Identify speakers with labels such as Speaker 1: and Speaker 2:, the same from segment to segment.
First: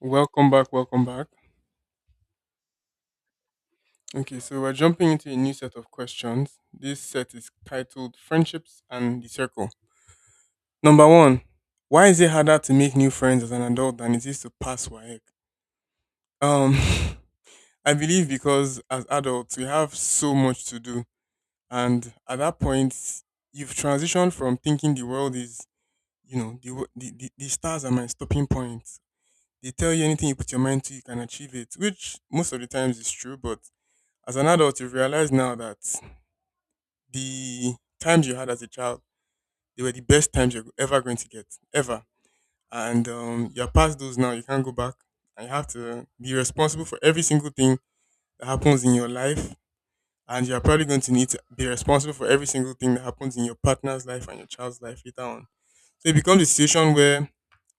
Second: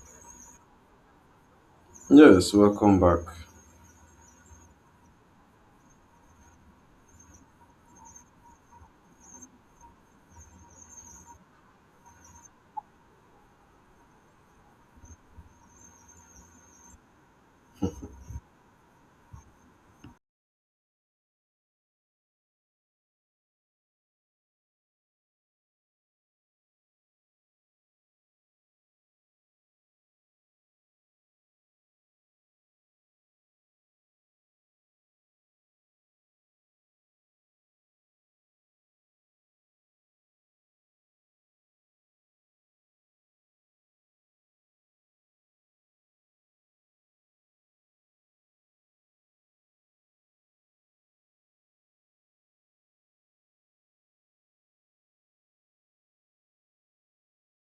Speaker 1: Welcome back, welcome back.
Speaker 2: Yes, welcome back.
Speaker 1: Okay, so we're jumping into a new set of questions. This set is titled Friendships and the Circle. Number one, why is it harder to make new friends as an adult than it is to pass WAEC? Um, I believe because as adults, we have so much to do. And at that point, you've transitioned from thinking the world is, the, wo- the stars are my stopping point. They tell you anything you put your mind to, you can achieve it, which most of the times is true, but as an adult, you've realized now that the times you had as a child, they were the best times you're ever going to get, ever. And you're past those now. You can't go back. And you have to be responsible for every single thing that happens in your life. And you're probably going to need to be responsible for every single thing that happens in your partner's life and your child's life later on. So it becomes a situation where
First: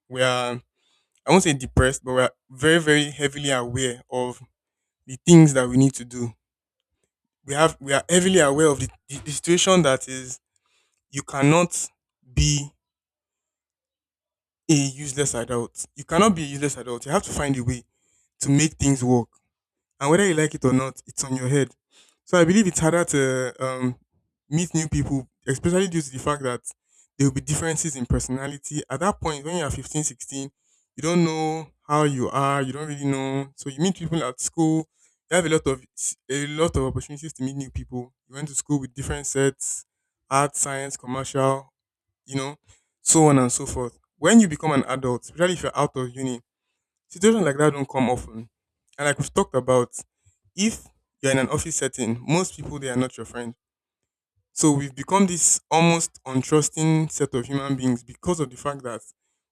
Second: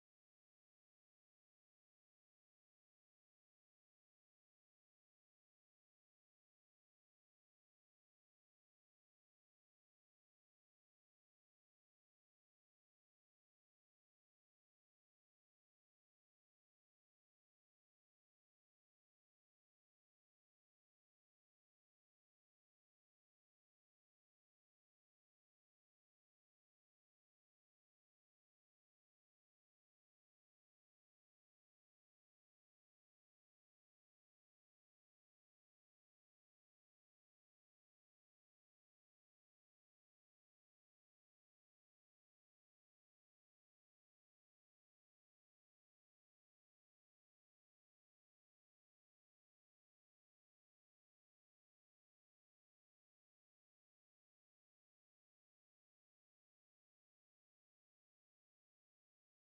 Speaker 1: we are, I won't say depressed, but we are very, very heavily aware of the things that we need to do. We are heavily aware of the, the situation that is you cannot be a useless adult. You cannot be a useless adult. You have to find a way to make things work. And whether you like it or not, it's on your head. So I believe it's harder to meet new people, especially due to the fact that there will be differences in personality. At that point, when you are 15, 16, you don't know how you are. You don't really know. So you meet people at school. You have a lot of opportunities to meet new people. You went to school with different sets, art, science, commercial, you know, so on and so forth. When you become an adult, especially if you're out of uni, situations like that don't come often. And like we've talked about, if you're in an office setting, most people they are not your friend. So we've become this almost untrusting set of human beings because of the fact that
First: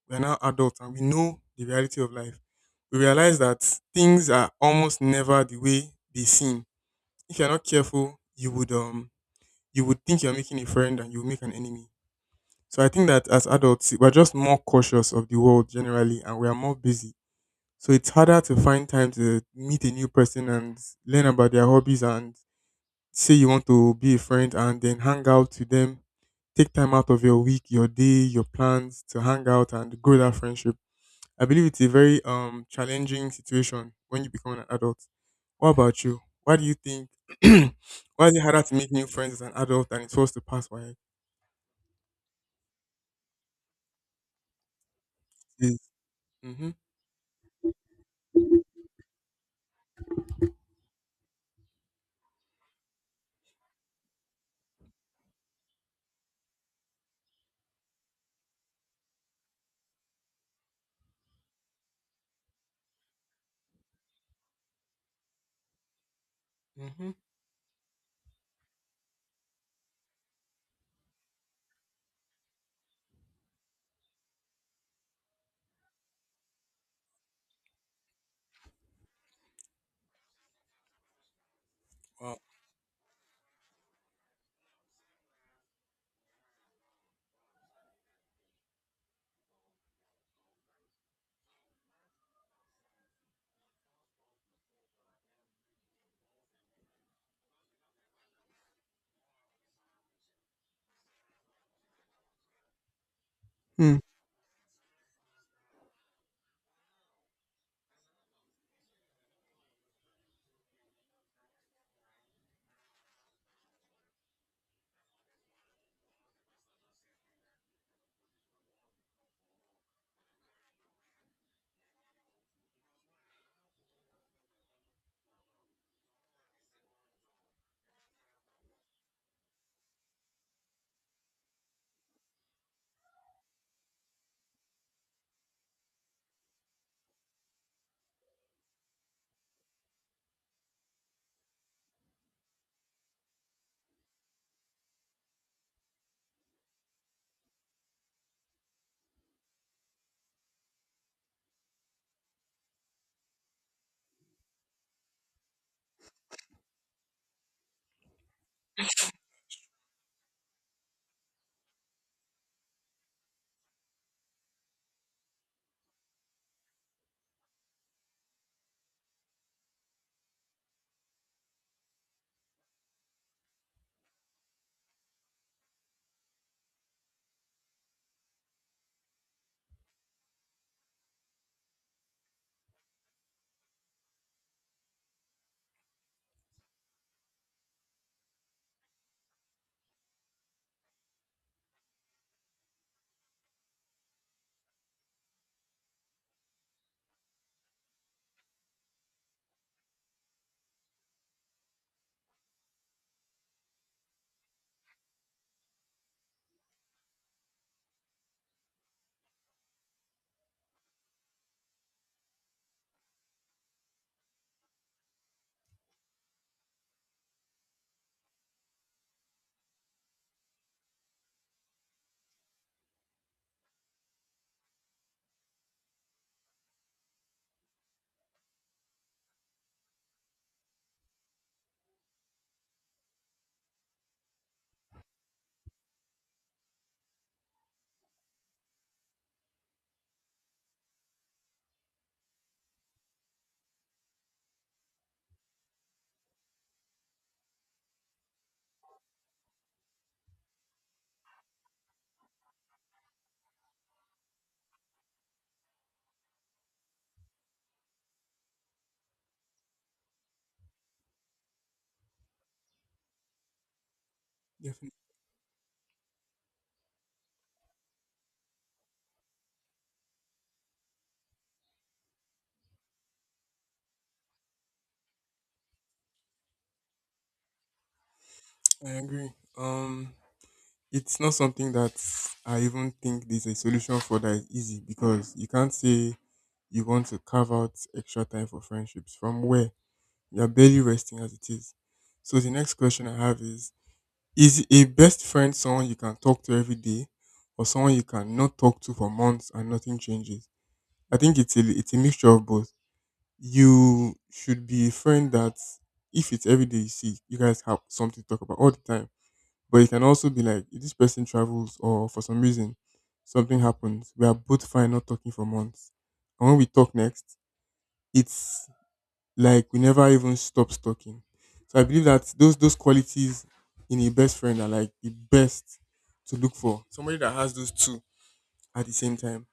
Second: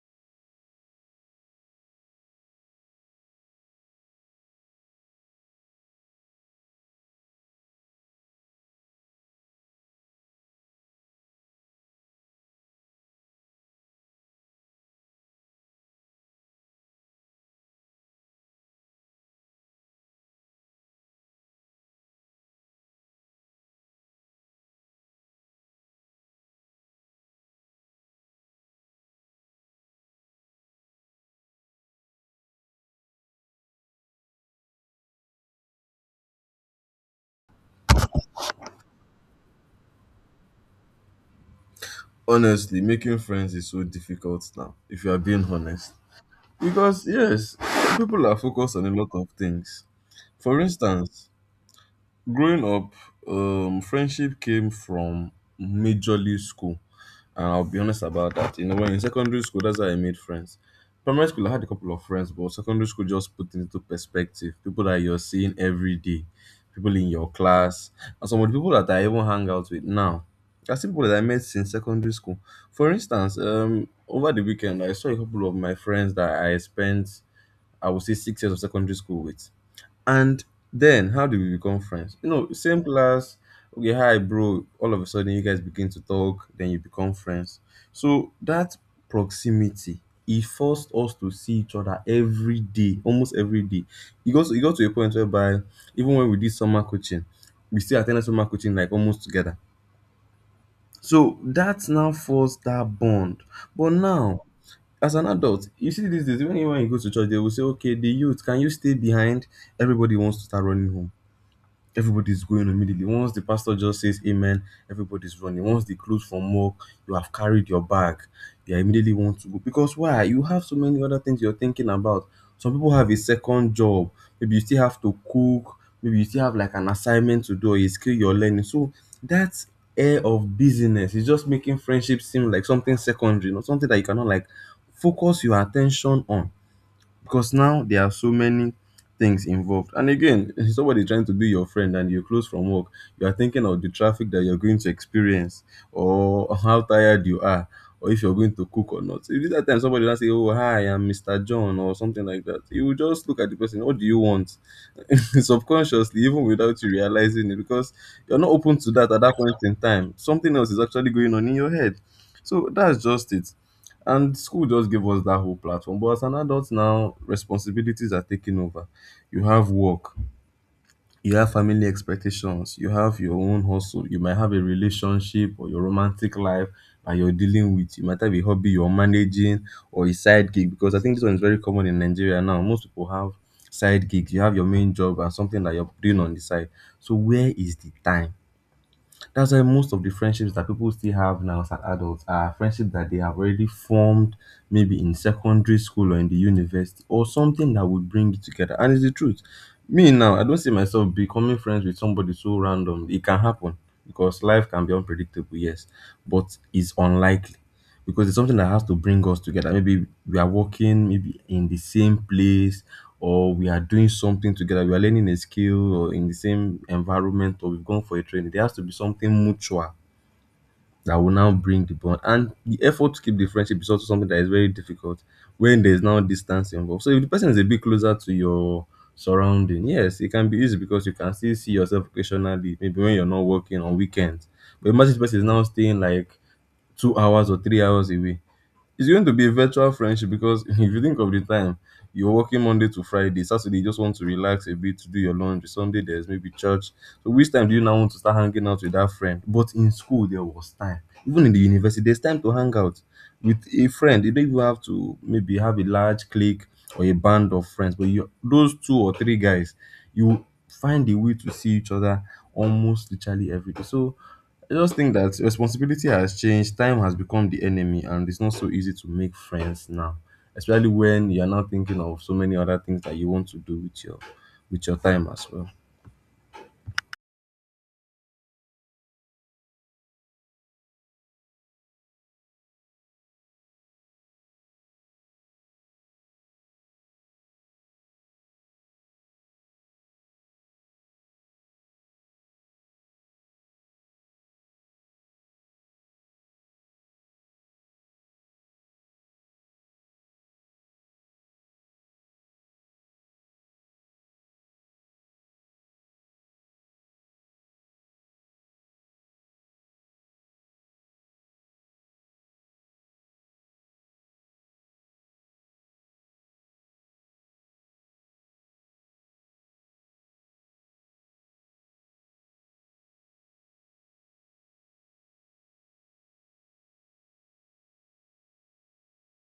Speaker 1: we are now adults and we know the reality of life. We realize that things are almost never the way they seem. If you're not careful, you would think you're making a friend and you'll make an enemy. So I think that as adults, we're just more cautious of the world generally and we are more busy. So it's harder to find time to meet a new person and learn about their hobbies and say you want to be a friend and then hang out to them. Take time out of your week, your day, your plans to hang out and grow that friendship. I believe it's a very challenging situation when you become an adult. What about you? Why do you think why is it harder to make new friends as an adult than it was to pass by?
Speaker 2: Honestly, making friends is so difficult now if you are being honest,
Speaker 1: Is
Speaker 2: because yes, people are focused on a lot of things. For instance, growing up, friendship came from majorly school. And I'll be honest about that. You know, when in secondary school, that's how I made friends. Primary school, I had a couple of friends, but secondary school just put into perspective. People that you're seeing every day, people in
Speaker 1: Mm-hmm.
Speaker 2: your class, and some of the people that I even hang out with now. That's people that I met since secondary school. For instance, over the weekend, I saw a couple of my friends that I spent, I would say, 6 years of secondary school with. And then how do we become friends? You
Speaker 1: Wow.
Speaker 2: know, same class, okay, hi bro. All of a sudden you guys begin to talk, then you become friends. So that proximity, it forced us to see each other every day, almost every day. It got to a point whereby even when we did summer coaching, we still attended summer coaching like almost together. So that now forced that bond. But
Speaker 1: Hmm.
Speaker 2: now, as an adult, you see these days, even when you go to church, they will say, okay, the youth, can you stay behind? Everybody wants to start running home. Everybody's going immediately. Once the pastor just says amen, everybody's running. Once they close from work, you have carried your bag. You immediately want to go. Because why? You have so many other things you're thinking about. Some people have a second job. Maybe you still have to cook. Maybe you still have like an assignment to do or a skill you're learning. So that air of busyness is just making friendship seem like something secondary, not something that you cannot like focus your attention on, because now there are so many things involved. And again, somebody trying to be your friend and you're close from work, you are thinking of the traffic that you're going to experience, or how tired you are, or if you're going to cook or not. So, if that time somebody will say, "Oh, hi, I'm Mr. John" or something like that, you will just look at the person, what do you want? Subconsciously, even without you realizing it, because you're not open to that at that point in time, something else is actually going on in your head. So that's just it. And school just gave us that whole platform, but as an adult now, responsibilities are taking over. You have work, you have family expectations, you have your own hustle, you might have a relationship or your romantic life, and you're dealing with, you might have a hobby you're managing, or a side gig, because I think this one is very common in Nigeria now. Most people have side gigs. You have your main job and something that you're doing on the side. So where is the time? That's why most of the friendships that people still have now as adults are friendships that they have already formed maybe in secondary school or in the university, or something that would bring you together. And it's the truth. Me now, I don't see myself becoming friends with somebody so random. It can happen because life can be unpredictable, yes, but it's unlikely, because it's something that has to bring us together. Maybe we are working, maybe in the same place, or we are doing something together. We are learning a skill, or in the same environment, or we've gone for a training. There has to be something mutual that will now bring the bond. And the effort to keep the friendship is also something that is very difficult when there is now distance involved. So if the person is a bit closer to your surrounding, yes, it can be easy because you can still see yourself occasionally, maybe when you're not working on weekends. But imagine this person is now staying like 2 hours or 3 hours away, it's going to be a virtual friendship because if you think of the time, you're working Monday to Friday. Saturday, you just want to relax a bit to do your laundry. Sunday, there's maybe church. So, which time do you now want to start hanging out with that friend? But in school, there was time. Even in the university, there's time to hang out with a friend. You don't even have to maybe have a large clique or a band of friends, but you those two or three guys, you find a way to see each other almost literally every day. So I
Speaker 1: Definitely,
Speaker 2: just think that responsibility has changed. Time has become the enemy, and it's not so easy to make friends now, especially when you're now thinking of so many other things that you want to do with your time as well.
Speaker 1: I agree. Um, it's not something that I even think there's a solution for that is easy because you can't say you want to carve out extra time for friendships from where you're barely resting as it is. So the next question I have is: is a best friend someone you can talk to every day, or someone you cannot talk to for months and nothing changes? I think it's a mixture of both. You should be a friend that if it's every day you see, you guys have something to talk about all the time. But you can also be like, if this person travels or for some reason something happens, we are both fine not talking for months. And when we talk next, it's like we never even stop talking. So I believe that those qualities in a best friend are like the best to look for. Somebody that has those two at the same time,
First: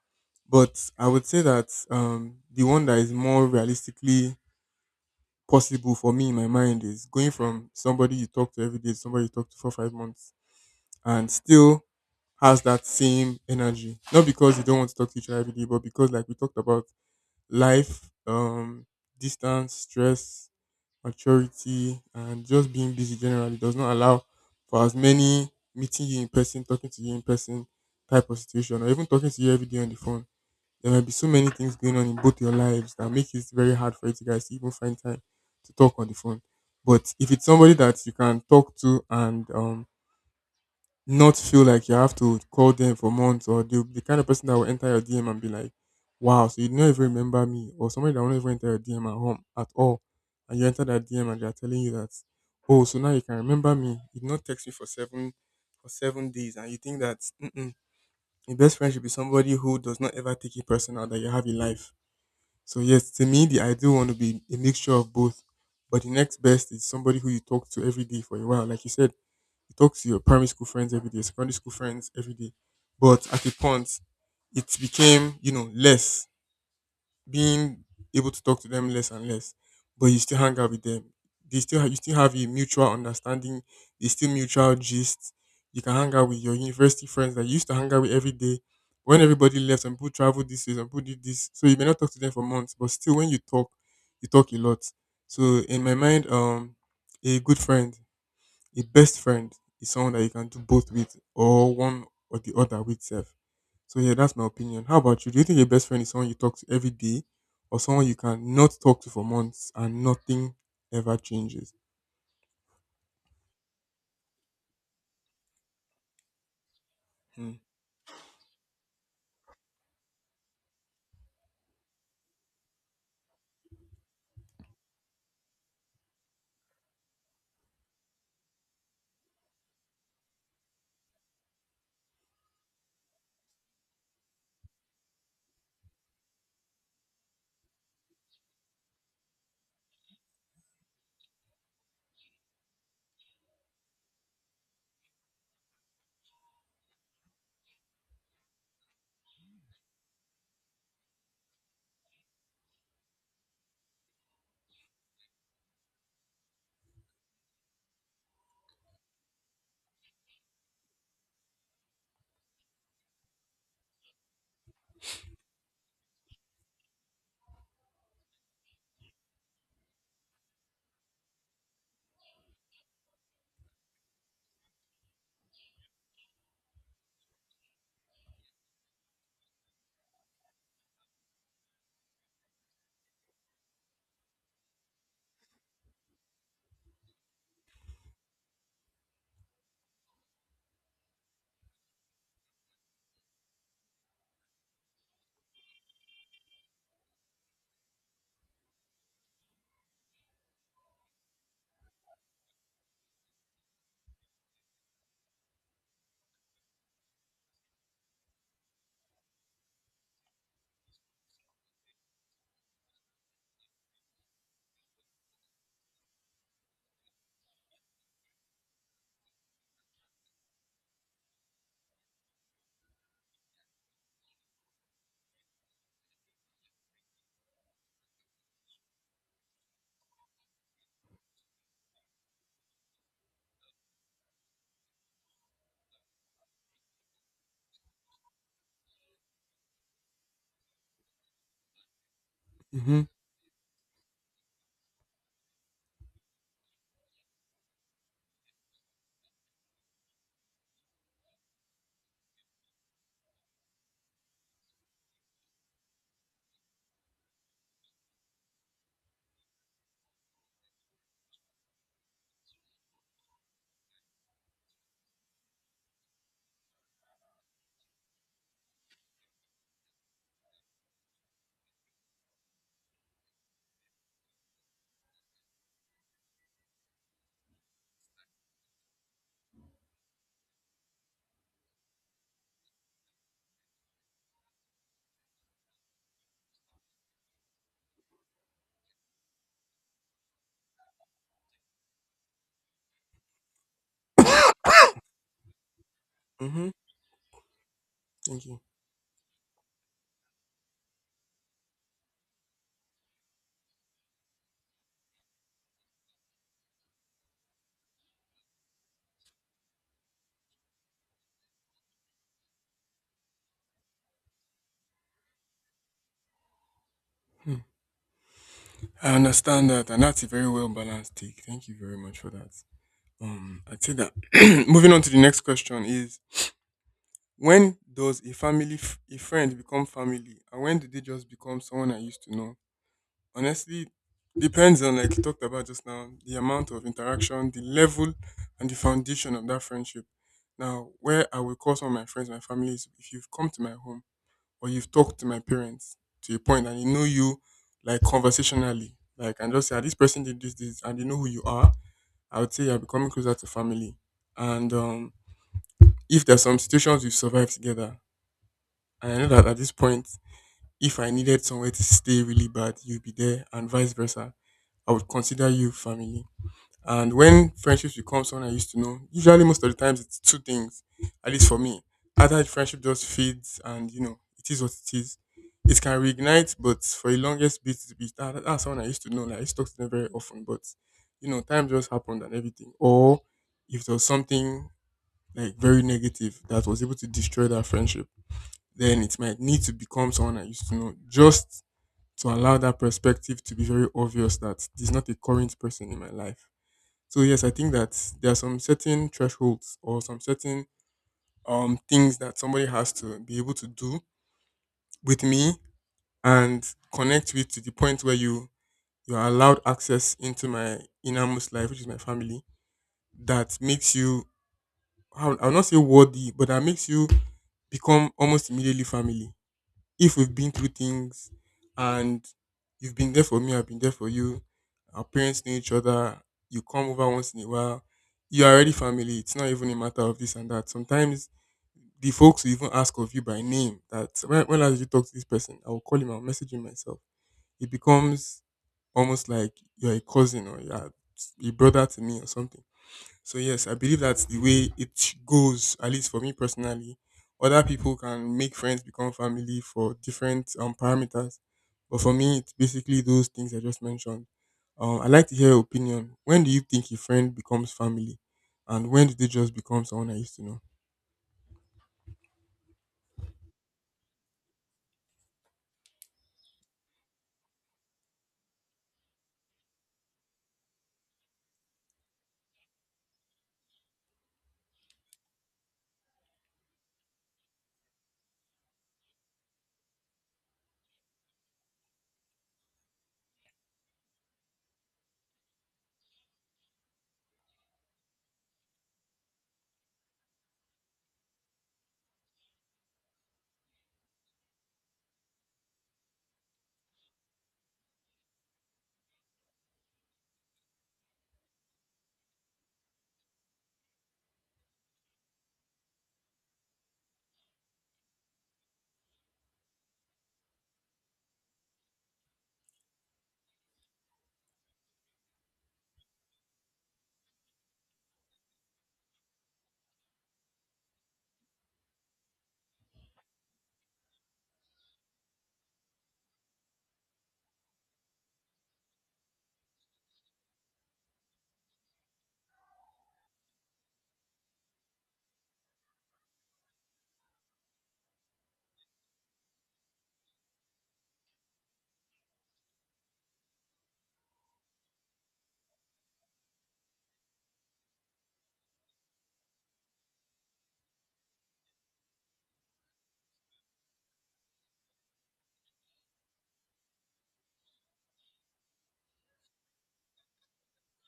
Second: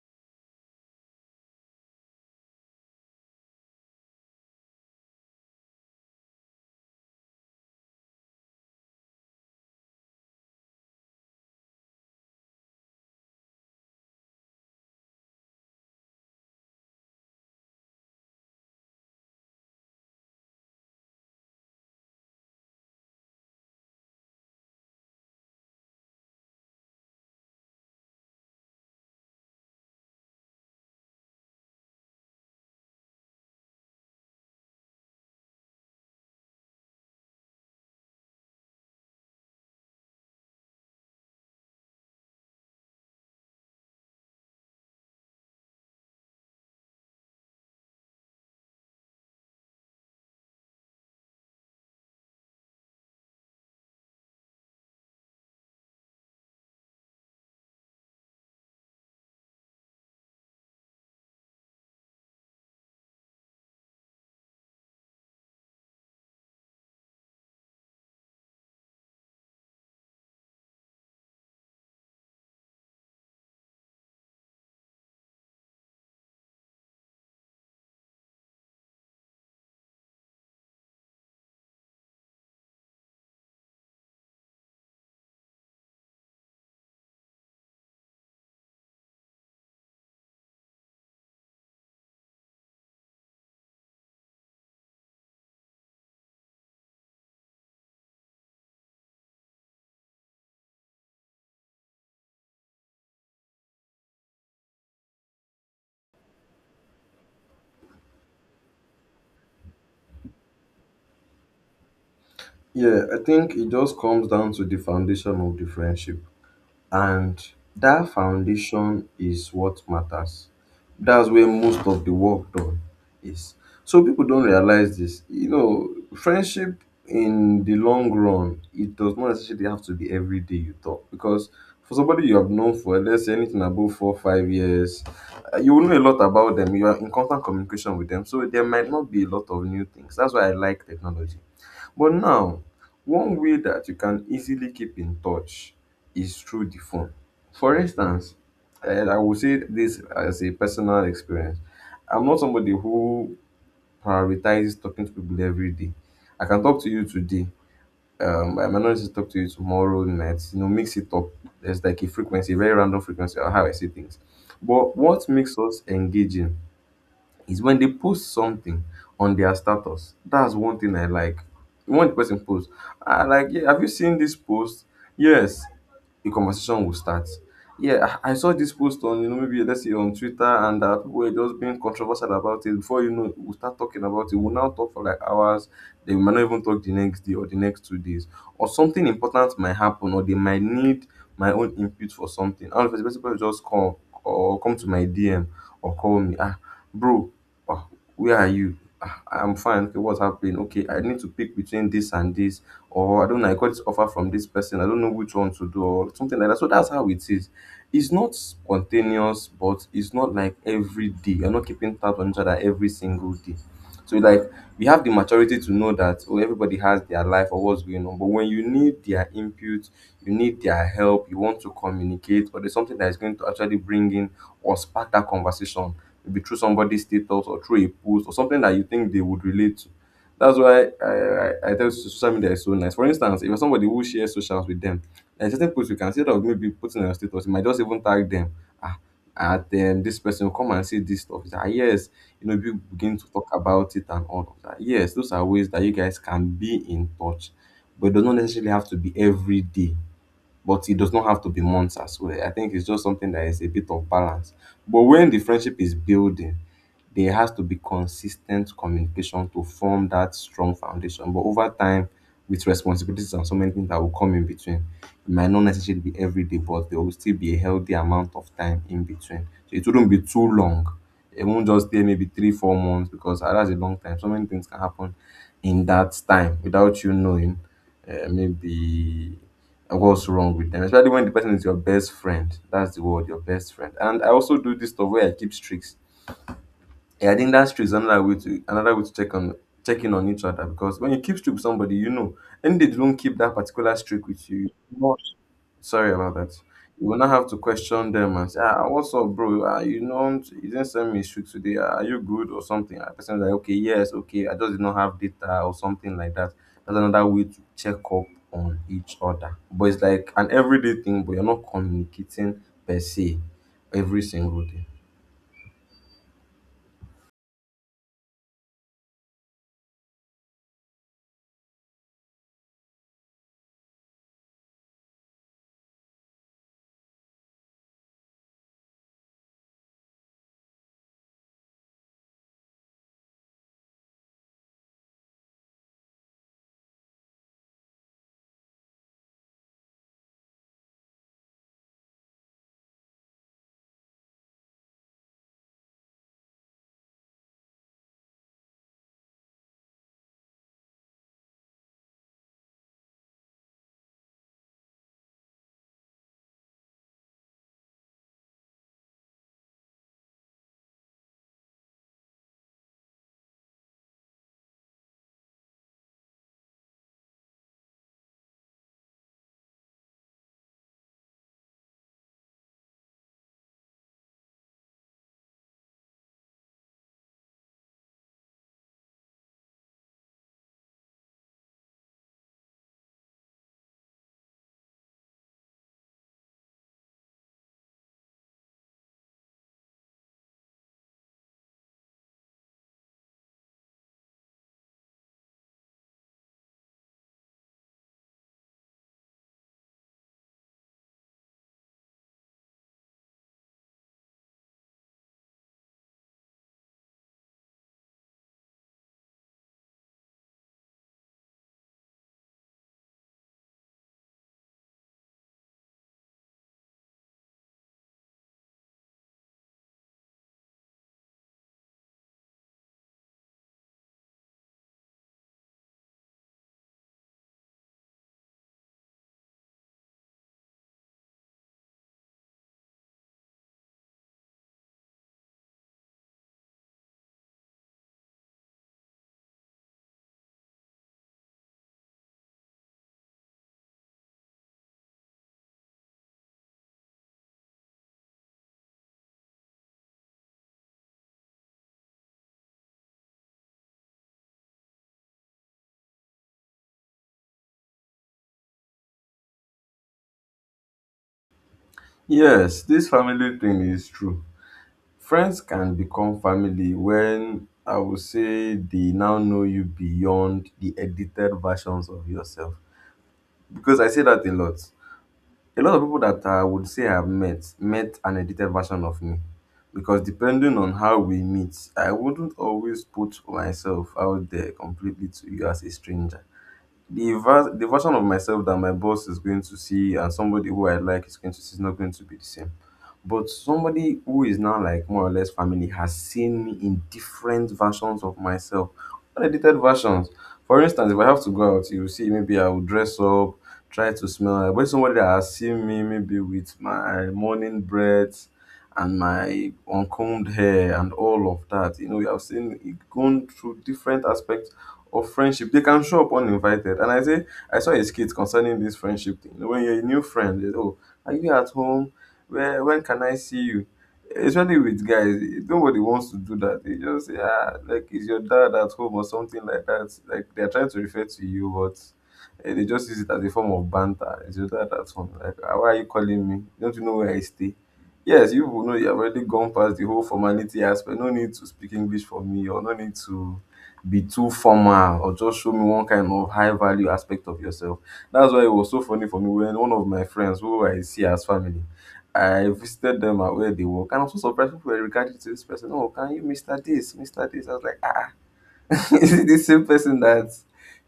Speaker 1: but I would say that the one that is more realistically possible for me in my mind is going from somebody you talk to every day, to somebody you talk to for 5 months, and still has that same energy. Not because you don't want to talk to each other every day, but because, like we talked about, life, distance, stress, maturity, and just being busy generally does not allow for as many meeting you in person, talking to you in person type of situation, or even talking to you every day on the phone. There might be so many things going on in both your lives that make it very hard for you to guys to even find time to talk on the phone. But if it's somebody that you can talk to and not feel like you have to call them for months, or the kind of person that will enter your DM and be like, "Wow, so you don't even remember me," or somebody that won't even enter your DM at home at all, and you enter that DM and they're telling you that, "Oh, so now you can remember me. You did not text me for 7 days," and you think that mm-mm, your best friend should be somebody who does not ever take it personal that you have in life. So yes, to me, the ideal one would be a mixture of both. But the next best is somebody who you talk to every day for a while. Like you said, you talk to your primary school friends every day, secondary school friends every day. But at a point, it became, you know, less being able to talk to them less and less, but you still hang out with them. You still have a mutual understanding. They still mutual gist. You can hang out with your university friends that you used to hang out with every day. When everybody left, some people traveled this way, some people did this, so you may not talk to them for months. But still, when you talk a lot. So in my mind, a good friend a best friend is someone that you can do both with, or one or the other with self. So yeah, that's my opinion. How about you? Do you think a best friend is someone you talk to every day or someone you can not talk to for months and nothing ever changes?
Speaker 2: Yeah, I think it just comes down to the foundation of the friendship, and
Speaker 1: Hmm.
Speaker 2: that foundation is what matters. That's where most of the work done is. So people don't realize this. You know, friendship in the long run, it does not necessarily have to be every day you talk, because for somebody you have known for, let's say, anything above 4 5 years, you will know a lot about them. You are in constant communication with them, so there might not be a lot of new things. That's why I like technology. But now, one way that you can easily keep in touch is through the phone. For instance, and I will say this as a personal experience. I'm not somebody who prioritizes talking to people every day. I can talk to you today. I might not just talk to you tomorrow night. You know, mix it up. There's like a frequency, very random frequency on how I see things. But what makes us engaging is when they post something on their status. That's one thing I like. When the person posts, I like, yeah, have you seen this post? Yes. A conversation will start. Yeah, I saw this post on, you know, maybe let's say on Twitter, and that people were just being controversial about it. Before you know, we start talking about it. We'll now talk for like hours. They we might not even talk the next day or the next 2 days. Or something important might happen, or they might need my own input for something. And if the person will just call or come to my DM or call me, ah, bro, "Ah, where are you? Ah, I'm fine. Okay, what's happening? Okay, I need to pick between this and this, or I don't know, I got this offer from this person. I don't know which one to do," or something like that. So that's how it is. It's not spontaneous, but it's not like every day. You're not keeping tabs on each other every single day. So like, we have the maturity to know that oh, everybody has their life or what's going on. But when you need their input, you need their help, you want to communicate, or there's something that is going to actually bring in or spark that conversation, maybe through somebody's status or through a post or something that you think they would relate to. That's why I tell you social media is so nice. For instance, if you're somebody who shares socials with them, there are certain posts you can see that maybe putting on your status, you might just even tag them. Ah, at this person will come and see this stuff. It's like, "Ah, yes, you know," people
Speaker 1: Mm-hmm.
Speaker 2: begin to talk about it and all of that. Yes, those are ways that you guys can be in touch, but it does not necessarily have to be every day, but it does not have to be months as well. I think it's just something that is a bit of balance. But when the friendship is building, there has to be consistent communication to form that strong foundation. But over time, with responsibilities and so many things that will come in between, it might not necessarily be every day, but there will still be a healthy amount of time in between. So it wouldn't be too long. It won't just stay maybe three, 4 months, because ah, that's a long time. So many things can happen in that time without you knowing. Maybe and what's wrong with them, especially when the person is your best friend. That's the word, your best friend. And I also do this stuff where I keep streaks. Yeah, I think that streaks another way to check on checking on each other, because when you keep streak with somebody, you know, and they don't keep that particular streak with you. Sorry about that.
Speaker 1: Mm-hmm.
Speaker 2: You will not have to question them
Speaker 1: Thank
Speaker 2: and
Speaker 1: you.
Speaker 2: say, ah, what's up, bro? Ah, you know, you didn't send me shoot today. Ah, are you good or something? And person is like, okay, yes, okay. I just did not have data or something like that. That's another way to check up on each other. But it's like an everyday thing, but you're not communicating per se every single day.
Speaker 1: Hmm. I understand that, and that's a very well balanced take. Thank you very much for that. I'd say that. Moving on to the next question is: when does a friend become family, and when do they just become someone I used to know? Honestly, depends on like you talked about just now, the amount of interaction, the level and the foundation of that friendship. Now, where I will call some of my friends my family is if you've come to my home or you've talked to my parents to a point and they know you like conversationally, like, and just say, "Ah, this person did this, this," and they know who you are, I would say you're becoming closer to family. And if there's some situations we've survived together, and I know that at this point, if I needed somewhere to stay really bad, you would be there and vice versa, I would consider you family. And when friendships become someone I used to know, usually most of the times it's two things, at least for me. Either the friendship just fades and, you know, it is what it is. It can reignite, but for the longest bit, that's someone I used to know. Like, I used to talk to them very often, but, you know, time just happened and everything. Or if there was something, like, very negative that was able to destroy that friendship, then it might need to become someone I used to know, just to allow that perspective to be very obvious that there's not a current person in my life. So yes, I think that there are some certain thresholds or some certain things that somebody has to be able to do with me and connect with, to the point where you are allowed access into my innermost life, which is my family, that makes you, I'll not say worthy, but that makes you become almost immediately family. If we've been through things and you've been there for me, I've been there for you, our parents know each other, you come over once in a while, you're already family. It's not even a matter of this and that. Sometimes the folks will even ask of you by name that when last did you talk to this person? I'll call him, I'll message him myself. It becomes almost like you're a cousin or you're a brother to me or something. So yes, I believe that's the way it goes. At least for me personally, other people can make friends become family for different parameters, but for me, it's basically those things I just mentioned. I like to hear your opinion. When do you think a friend becomes family, and when do they just become someone I used to know?
Speaker 2: Yes, this family thing is true. Friends can become family when I would say they now know you beyond the edited versions of yourself. Because I say that a lot. A lot of people that I would say I've met an edited version of me. Because depending on how we meet, I wouldn't always put myself out there completely to you as a stranger. The version of myself that my boss is going to see and somebody who I like is going to see is not going to be the same. But somebody who is now like more or less family has seen me in different versions of myself, unedited versions. For instance, if I have to go out, you will see maybe I will dress up, try to smell. But somebody that has seen me maybe with my morning breath and my uncombed hair and all of that, you know, you have seen it going through different aspects or friendship, they can show up uninvited. And I say, I saw a skit concerning this friendship thing. You know, when you're a new friend, you know, are you at home, where, when can I see you, especially with guys, nobody wants to do that. They just say, ah, like, is your dad at home or something like that, like they're trying to refer to you, but eh, they just use it as a form of banter. Is your dad at home? Like, "Ah, why are you calling me, don't you know where I stay?" Yes, you will know you have already gone past the whole formality aspect. No need to speak English for me, or no need to be too formal, or just show me one kind of high value aspect of yourself. That's why it was so funny for me when one of my friends who I see as family, I visited them at where they work, and I was so surprised people were regarding to this person. Oh, can you Mr. This, Mr. This? I was like, ah, ah. Is it the same person that,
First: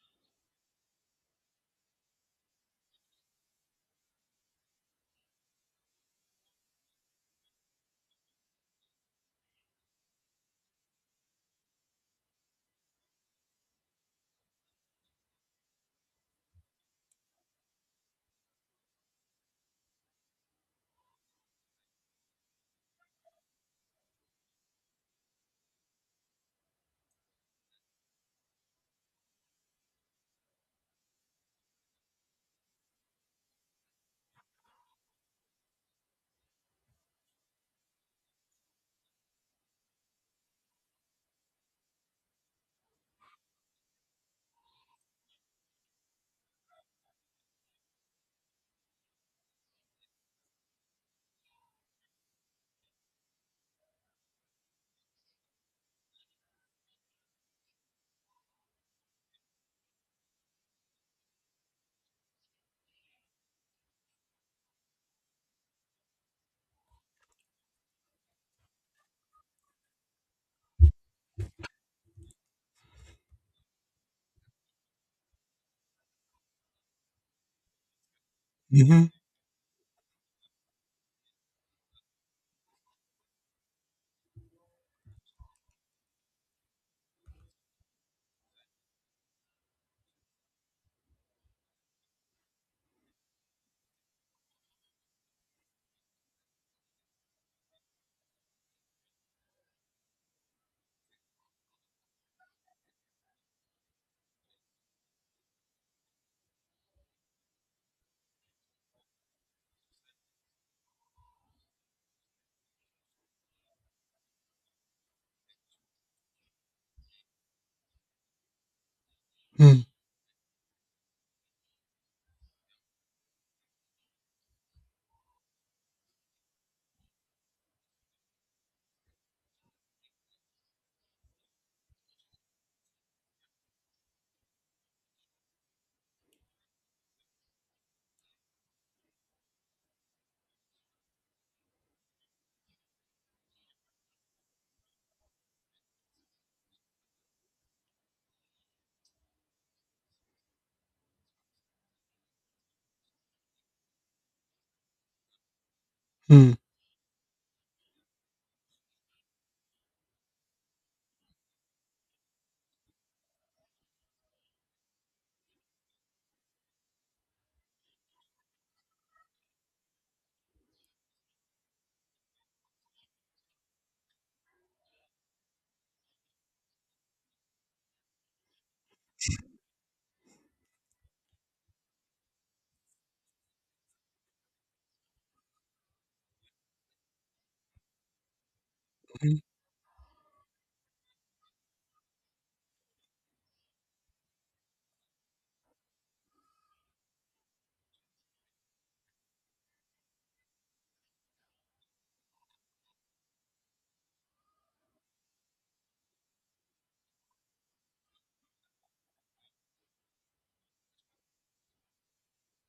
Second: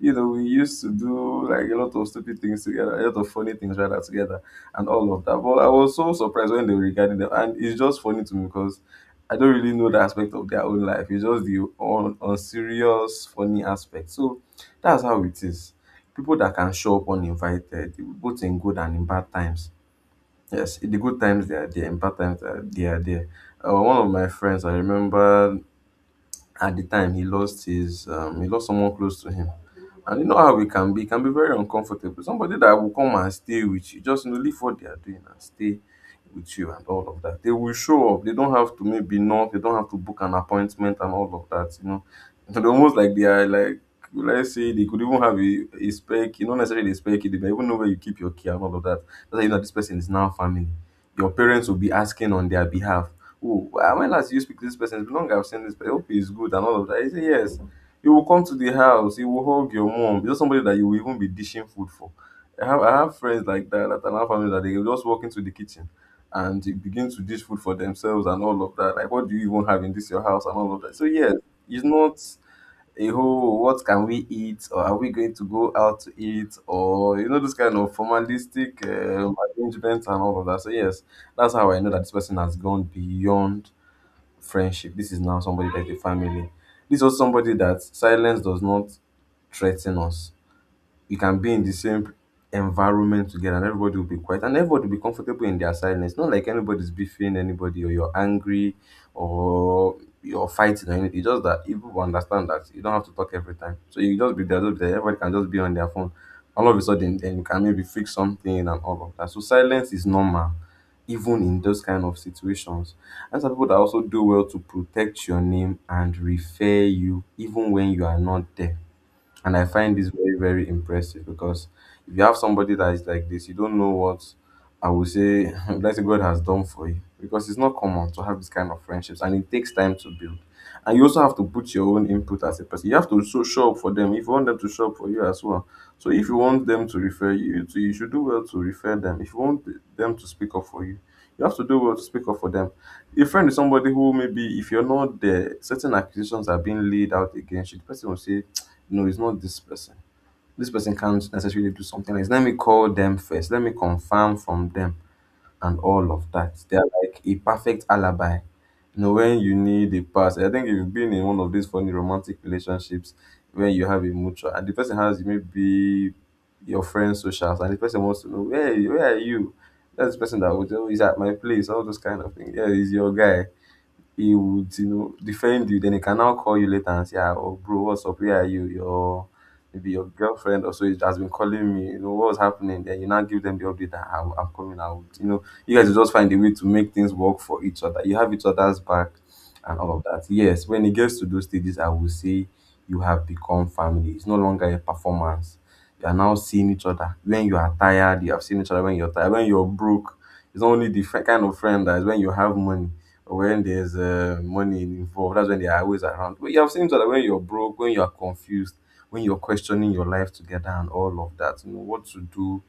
Speaker 2: you know, we used to do like a lot of stupid things together, a lot of funny things rather together, and all of that? But I was so surprised when they were regarding them, and it's just funny to me because I don't really know the aspect of their own life. It's just the unserious, funny aspect. So that's how it is. People that can show up uninvited, both in good and in bad times. Yes, in the good times they are there, in bad times they are there. One of my friends, I remember at the time he lost his he lost someone close to him, and you know how it can be very uncomfortable. Somebody that will come and stay with you, just, you know, leave what they are doing and stay with you and all of that. They will show up, they don't have to maybe knock, they don't have to book an appointment and all of that, you know. They're almost like, they are like, let's say they could even have a spare key, not necessarily a spare key, they may even know where you keep your key and all of that. That's how you know this person is now family. Your parents will be asking on their behalf, oh, when last you speak to this person? It's been long I've seen this person. I hope he's good and all of that. He say yes. He will come to the house. He will hug your mom. He's not somebody that you will even be dishing food for. I have friends like that and I have family that they will just walk into the kitchen and they begin to dish food for themselves and all of that. Like, what do you even have in this your house and all of that? So, yes, it's not a whole what can we eat or are we going to go out to eat or, you know, this kind of formalistic
Speaker 1: Mm-hmm.
Speaker 2: arrangements and all of that. So yes, that's how I know that this person has gone beyond friendship. This is now somebody like a family. This is somebody that silence does not threaten us. We can be in the same environment together, and everybody will be quiet, and everybody will be comfortable in their silence. Not like anybody's beefing anybody, or you're angry, or you're fighting or anything. It's just that if people will understand that you don't have to talk every time. So you just be there, just be there. Everybody can just be on their phone. All of a sudden, then you can maybe fix something and all of that. So silence is normal, even in those kind of situations. And some people that also do well to protect your name and refer you even when you are not there. And I
Speaker 1: Hmm.
Speaker 2: find this very, very impressive because if you have somebody that is like this, you don't know what I would say, let's say God has done for you. Because it's not common to have this kind of friendships, and it takes time to build. And you also have to put your own input as a person. You have to so show up for them if you want them to show up for you as well. So if you want them to refer you, you, too, you should do well to refer them. If you want them to speak up for you, you have to do well to speak up for them. A friend is somebody who maybe if you're not there, certain accusations are being laid out against you. The person will say, no, it's not this person. This person can't necessarily do something else. Let me call them first. Let me confirm from them and all of
Speaker 1: Hmm.
Speaker 2: that. They're like a perfect alibi. You know, when you need a pass, I think if you've been in one of these funny romantic relationships when you have a mutual and the person has maybe your friend's socials, and the person wants to know, hey, where are you? That's the person that would always at my place, all those kind of things. Yeah, he's your guy, he would, you know, defend you. Then he can now call you later and say, ah, oh, bro, what's up? Where are you? Your, maybe your girlfriend or so has been calling me. You know what's happening? Then you now give them the update that, "Ah, I'm coming out. You know, you guys will just find a way to make things work for each other. You have each other's back
Speaker 1: Hmm.
Speaker 2: and all of that. Yes, when it gets to those stages, I will say you have become family. It's no longer a performance. You are now seeing each other when you are tired. You have seen each other when you're tired. When you're broke, it's only the kind of friend that is when you have money, when there's money involved, that's when they are always around. But you have seen that when you're broke, when you're confused, when you're questioning your life together and all of that, you know what to do.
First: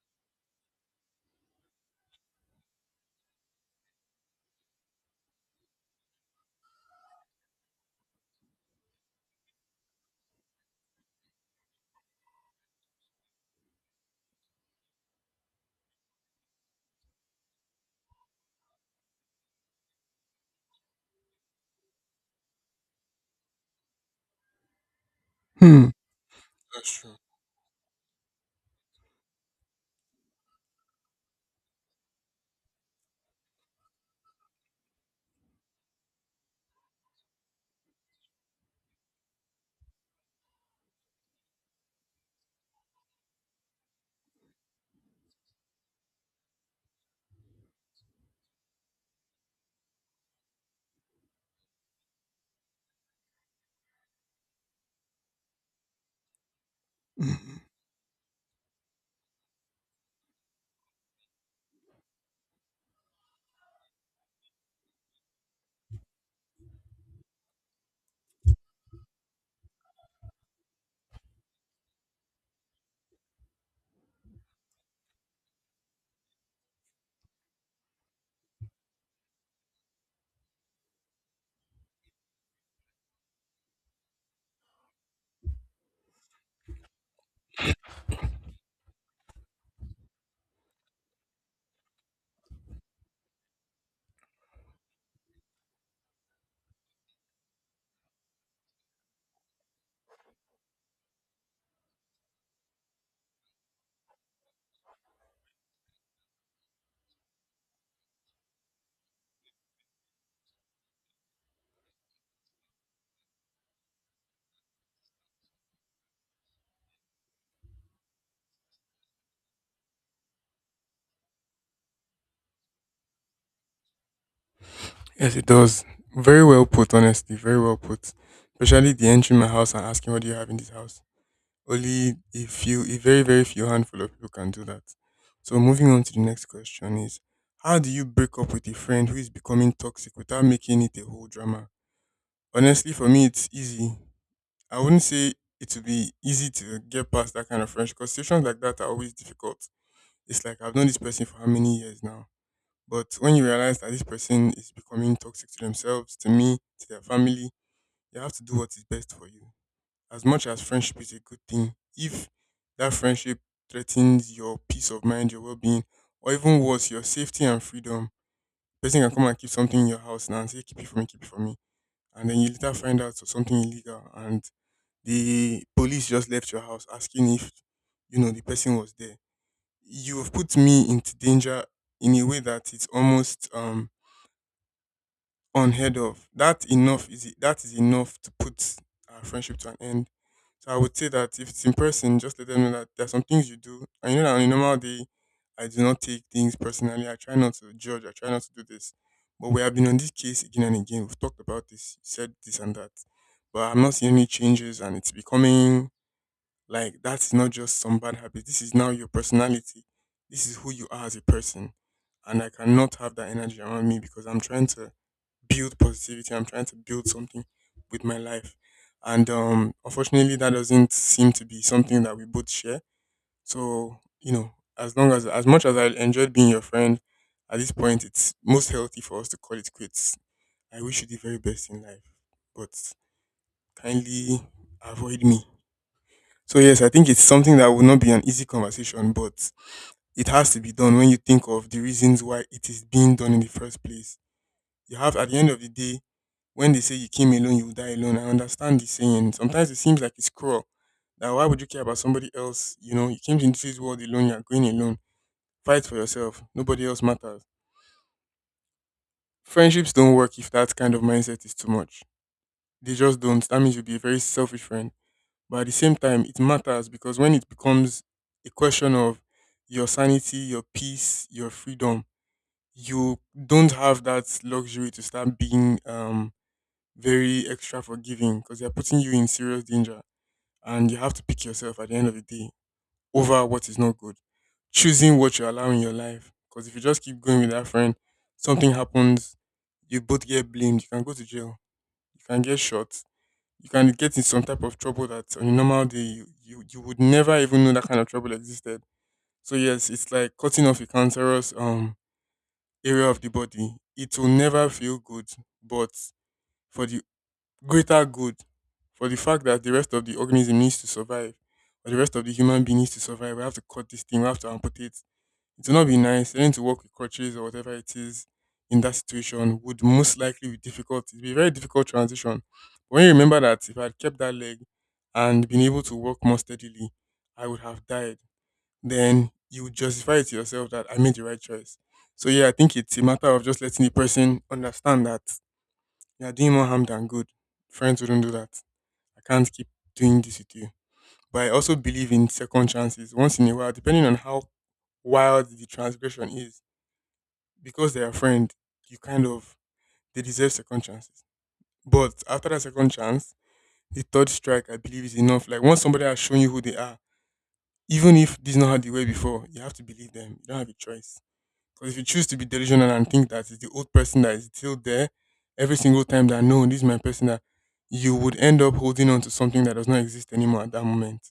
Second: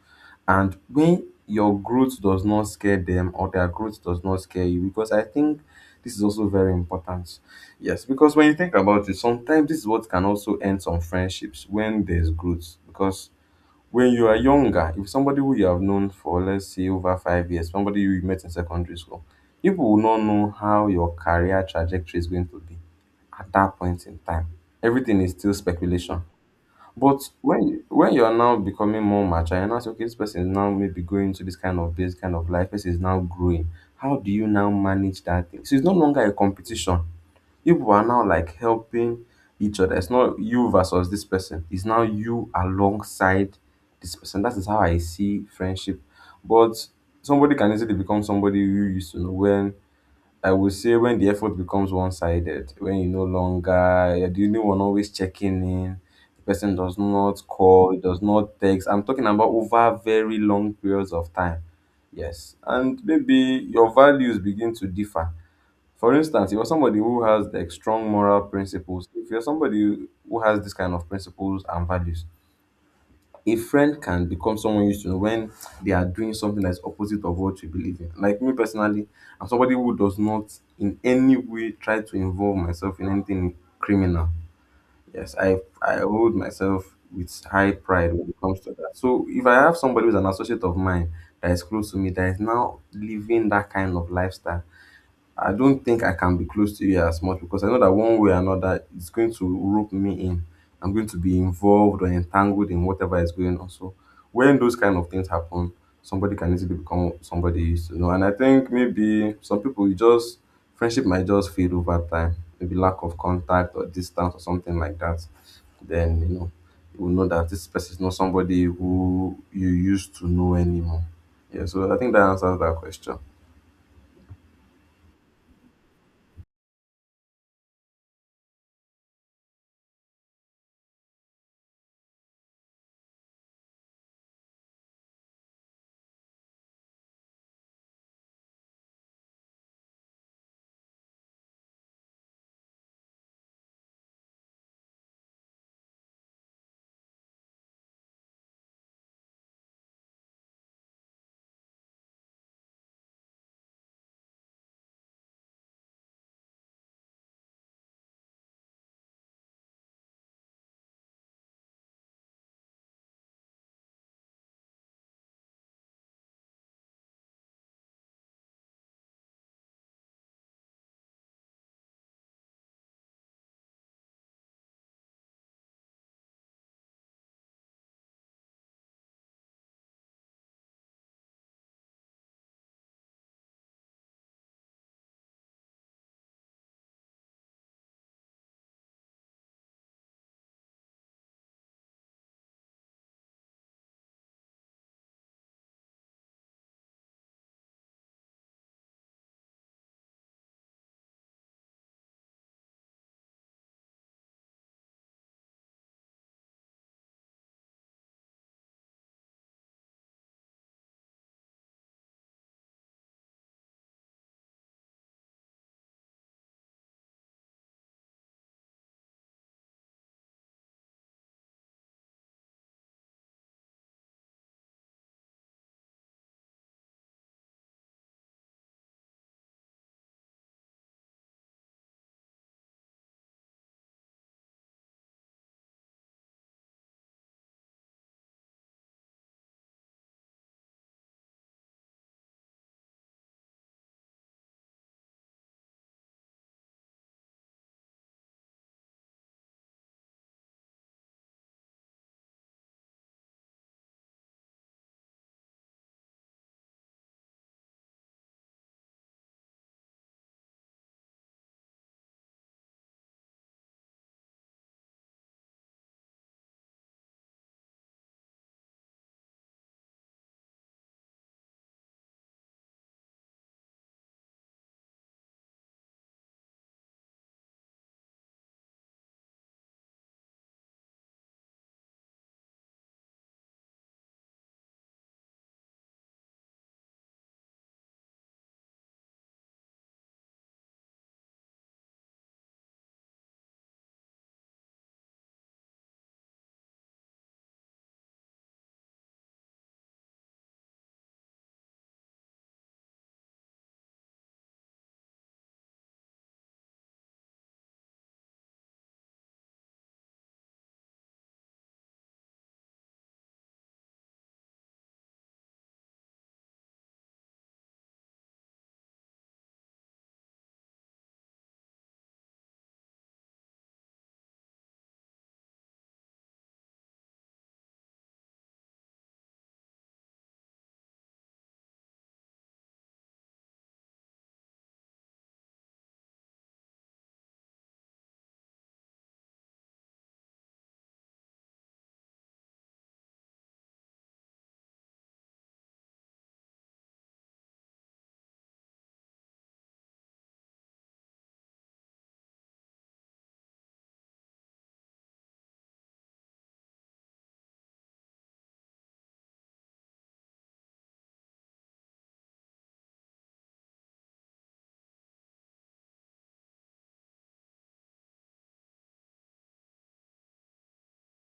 Speaker 2: And when your growth does not scare them, or their growth does not scare you, because I think this is also very important. Yes, because when you think about it, sometimes this is what can also end some friendships when there's growth. Because when you are younger, if somebody who you have known for, let's say, over 5 years, somebody you met in secondary school, people will not know how your career trajectory is going to be at that point in time. Everything is still
Speaker 1: Hmm.
Speaker 2: speculation.
Speaker 1: That's true.
Speaker 2: But when you are now becoming more mature, you're now saying, okay, this person is now maybe going to this kind of base, kind of life. This is now growing. How do you now manage that thing? So it's no longer a competition. If we're now like helping each other, it's not you versus this person, it's now you alongside this person. That is how I see friendship. But somebody can easily become somebody you used to know when I would say when the effort becomes one sided, when you no longer you're the only one always checking in, the person does not call, does not text. I'm talking about over very long periods of time. Yes. And maybe your values begin to differ. For instance, if you're somebody who has like strong moral principles, if you're somebody who has this kind of principles and values, a friend can become someone you should know when they are doing something that's opposite of what you believe in. Like me personally, I'm somebody who does not in any way try to involve myself in anything criminal. Yes, I hold myself with high pride when it comes to that. So if I have somebody who's an associate of mine that is close to me that is now living that kind of lifestyle, I don't think I can be close to you as much because I know that one way or another it's going to rope me in. I'm going to be involved or entangled in whatever is going on. So when those kind of things happen, somebody can easily become somebody you used to know. And I think maybe some people you just friendship might just fade over time. Maybe lack of contact or distance or something like that. Then you know you will know that this person is not somebody who you used to know anymore. Yeah, so I think that answers that question.
Speaker 1: Yes, it does. Very well put, honestly. Very well put. Especially the entering my house and asking what do you have in this house. Only a few, a very, very few handful of people can do that. So moving on to the next question is, how do you break up with a friend who is becoming toxic without making it a whole drama? Honestly, for me it's easy. I wouldn't say it would be easy to get past that kind of friendship because situations like that are always difficult. It's like I've known this person for how many years now. But when you realize that this person is becoming toxic to themselves, to me, to their family, you have to do what is best for you. As much as friendship is a good thing, if that friendship threatens your peace of mind, your well being, or even worse, your safety and freedom, person can come and keep something in your house now and say, keep it for me, keep it for me. And then you later find out it's something illegal and the police just left your house asking if, you know, the person was there. You've put me into danger in a way that it's almost unheard of. That enough is that is enough to put our friendship to an end. So I would say that if it's in person, just let them know that there are some things you do. And you know that on a normal day, I do not take things personally. I try not to judge. I try not to do this. But we have been on this case again and again. We've talked about this, you said this and that. But I'm not seeing any changes and it's becoming like that's not just some bad habit. This is now your personality. This is who you are as a person. And I cannot have that energy around me because I'm trying to build positivity. I'm trying to build something with my life. And unfortunately, that doesn't seem to be something that we both share. So, you know, as long as much as I enjoyed being your friend, at this point, it's most healthy for us to call it quits. I wish you the very best in life, but kindly avoid me. So, yes, I think it's something that will not be an easy conversation, but it has to be done when you think of the reasons why it is being done in the first place. You have at the end of the day, when they say you came alone, you will die alone. I understand the saying. Sometimes it seems like it's cruel. That why would you care about somebody else? You know, you came into this world alone, you're going alone. Fight for yourself. Nobody else matters. Friendships don't work if that kind of mindset is too much. They just don't. That means you'll be a very selfish friend. But at the same time, it matters because when it becomes a question of your sanity, your peace, your freedom, you don't have that luxury to start being very extra forgiving because they're putting you in serious danger and you have to pick yourself at the end of the day over what is not good. Choosing what you allow in your life because if you just keep going with that friend, something happens, you both get blamed, you can go to jail, you can get shot, you can get in some type of trouble that on a normal day you would never even know that kind of trouble existed. So yes, it's like cutting off a cancerous area of the body. It will never feel good, but for the greater good, for the fact that the rest of the organism needs to survive or the rest of the human being needs to survive. We have to cut this thing, we have to amputate. It will not be nice. Learning to work with crutches or whatever it is in that situation would most likely be difficult. It'd be a very difficult transition. But when you remember that if I had kept that leg and been able to walk more steadily, I would have died. Then you would justify it to yourself that I made the right choice. So yeah, I think it's a matter of just letting the person understand that you're doing more harm than good. Friends wouldn't do that. I can't keep doing this with you. But I also believe in second chances. Once in a while, depending on how wild the transgression is, because they're a friend, you kind of they deserve second chances. But after that second chance, the third strike I believe is enough. Like once somebody has shown you who they are, even if this is not how they were before, you have to believe them. You don't have a choice. Because if you choose to be delusional and think that it's the old person that is still there every single time that no, this is my person that you would end up holding on to something that does not exist anymore at that moment.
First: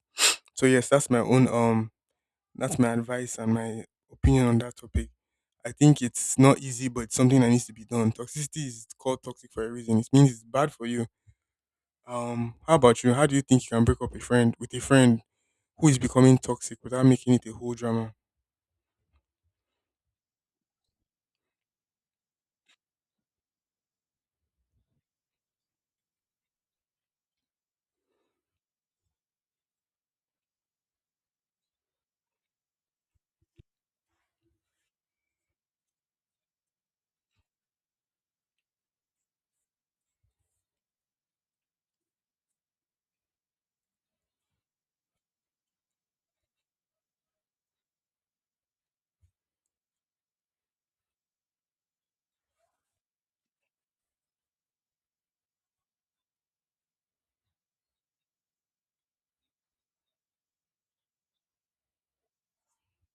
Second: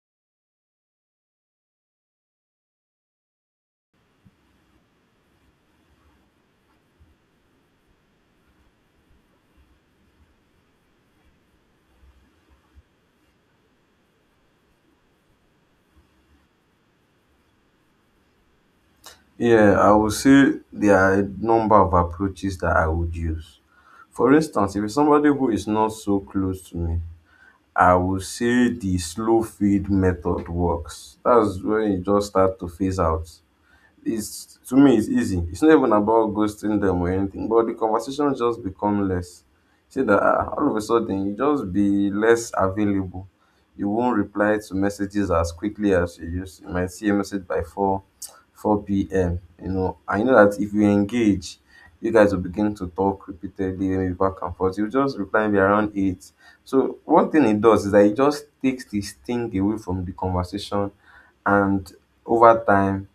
Speaker 1: So yes, that's my own that's my advice and my opinion on that topic. I think it's not easy, but it's something that needs to be done. Toxicity is called toxic for a reason. It means it's bad for you. How about you? How do you think you can break up a friend with a friend who is becoming toxic without making it a whole drama?
Speaker 2: Yeah, I would say there are a number of approaches that I would use. For instance, if it's somebody who is not so close to me, I would say the slow feed method works. That's when you just start to phase out. It's to me, it's easy. It's not even about ghosting them or anything, but the conversation just become less. See that all of a sudden you just be less available. You won't reply to messages as quickly as you used. You might see a message by four 4 p.m. You know, I know that if we engage, you guys will begin to talk repeatedly, maybe back and forth. You just reply maybe around eight. So one thing it does is that it just takes the sting away from the conversation, and over time,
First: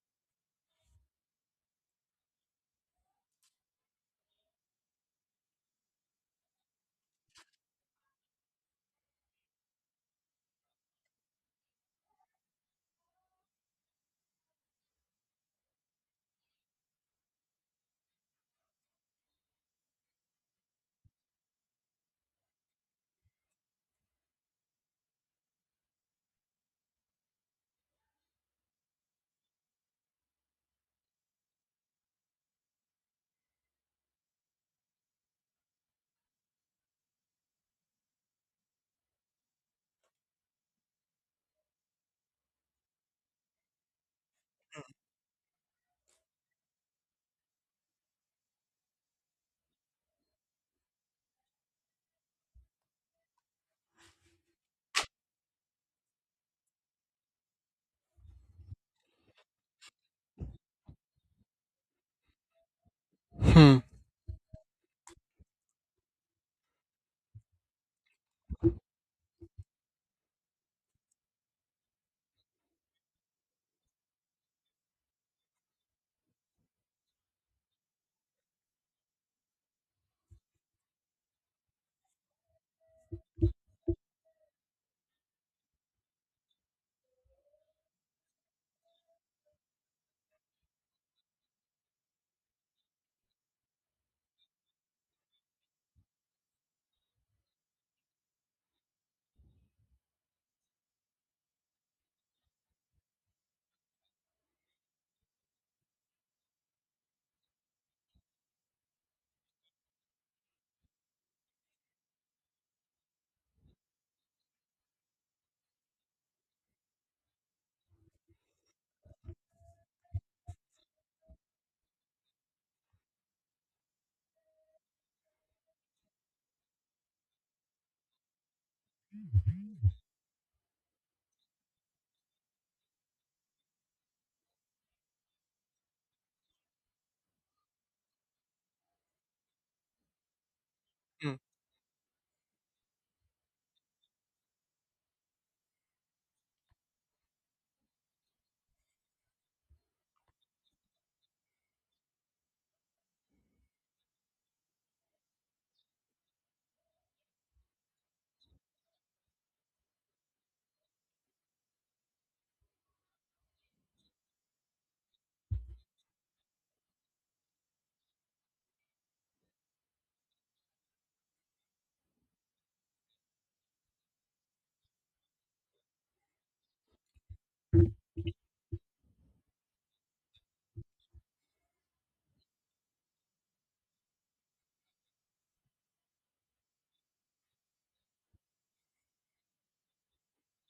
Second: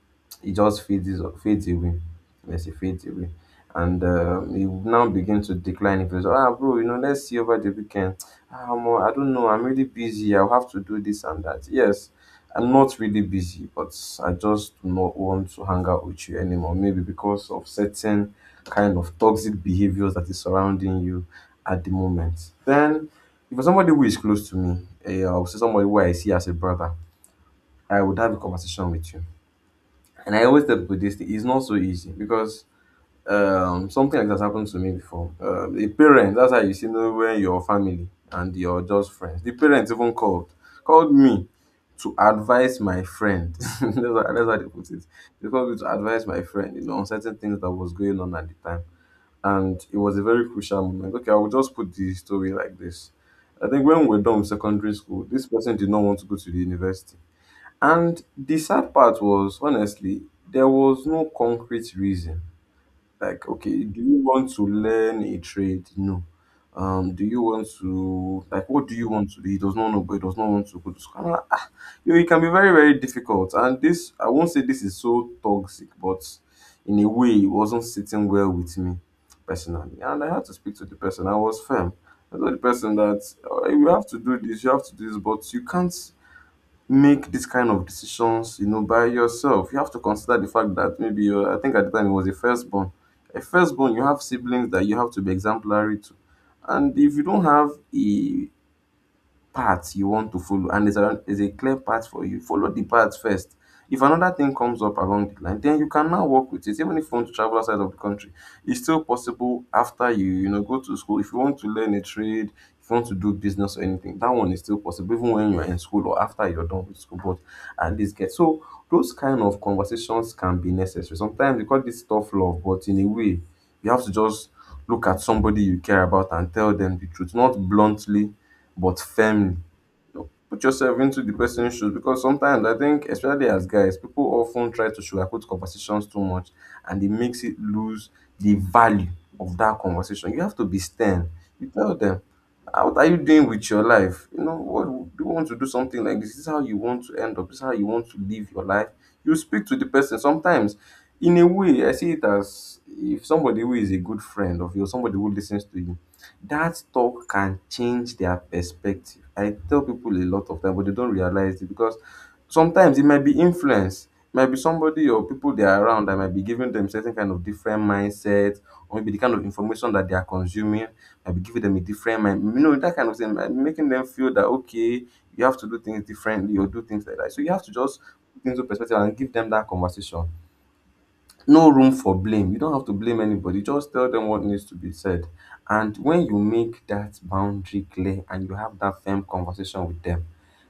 Speaker 2: it just fades away. Yes, it fades away, and it will now begin to decline. If it's ah bro, you know, let's see over the weekend. Ah, omo, I don't know. I'm really busy. I'll have to do this and that. Yes, I'm not really busy, but I just do not want to hang out with you anymore. Maybe because of certain kind of toxic behaviors that is surrounding you at the moment. Then, if you're somebody who is close to me, eh, I'll say somebody who I see as a brother, I would have a conversation with you. And I always tell people this thing, it's not so easy because something like that happened to me before, um, a parent, that's how you see know when your family and your just friends, the parents even called me to advise my friend that's how they put it. They called me to advise my friend, you know, on certain things that was going on at the time, and it was a very crucial moment. Okay, I will just put the story like this. I think when we're done with secondary school, this person did not want to go to the university. And the sad part was, honestly, there was no concrete reason. Like,
Speaker 1: Hmm.
Speaker 2: okay, do you want to learn a trade? No. Um, do you want to like, what do you want to do? He does not know, but he does not want to go to school. I'm like, ah, you know, it can be very, very difficult, and this, I won't say this is so toxic, but in a way it wasn't sitting well with me personally, and I had to speak to the person. I was firm. I told the person that, "Oh, you have to do this, you have to do this, but you can't make this kind of decisions, you know, by yourself. You have to consider the fact that maybe you're, I think at the time it was a firstborn. A firstborn, you have siblings that you have to be exemplary to. And if you don't have a path you want to follow and there's a clear path for you, follow the path first. If another thing comes up along the line, then you can now work with it. Even if you want to travel outside of the country, it's still possible after you, you know, go to school. If you want to learn a trade, if you want to do business or anything, that one is still possible, even when you're in school or after you're done with school. But at least get so those kind of conversations can be necessary. Sometimes they call this tough love, but in a way, you have to just look at somebody you care about and tell them the truth, not bluntly but firmly. You know, put yourself into the person's shoes because sometimes I think, especially as guys, people often try to sugarcoat conversations too much and it makes it lose the value of that conversation. You have to be stern.
Speaker 1: Hmm.
Speaker 2: You tell them, "Ah, what are you doing with your life? You know, what do you want to do something like this? This is how you want to end up, this is how you want to live your life. You speak to the person. Sometimes, in a way, I see it as if somebody who is a good friend of yours, somebody who listens to you, that talk can change their perspective. I tell people a lot of time, but they don't realize it because sometimes it might be influence. It might be somebody or people they are around that might be giving them certain kind of different mindset, or maybe the kind of information that they are consuming might be giving them a different mind. You know, that kind of thing might be making them feel that okay, you have to do things differently or do things like that. So you have to just put things into perspective and give them that conversation, no room for blame. You don't have to blame anybody. Just tell them what needs to be said. And when you make that boundary clear and you have that firm conversation with them,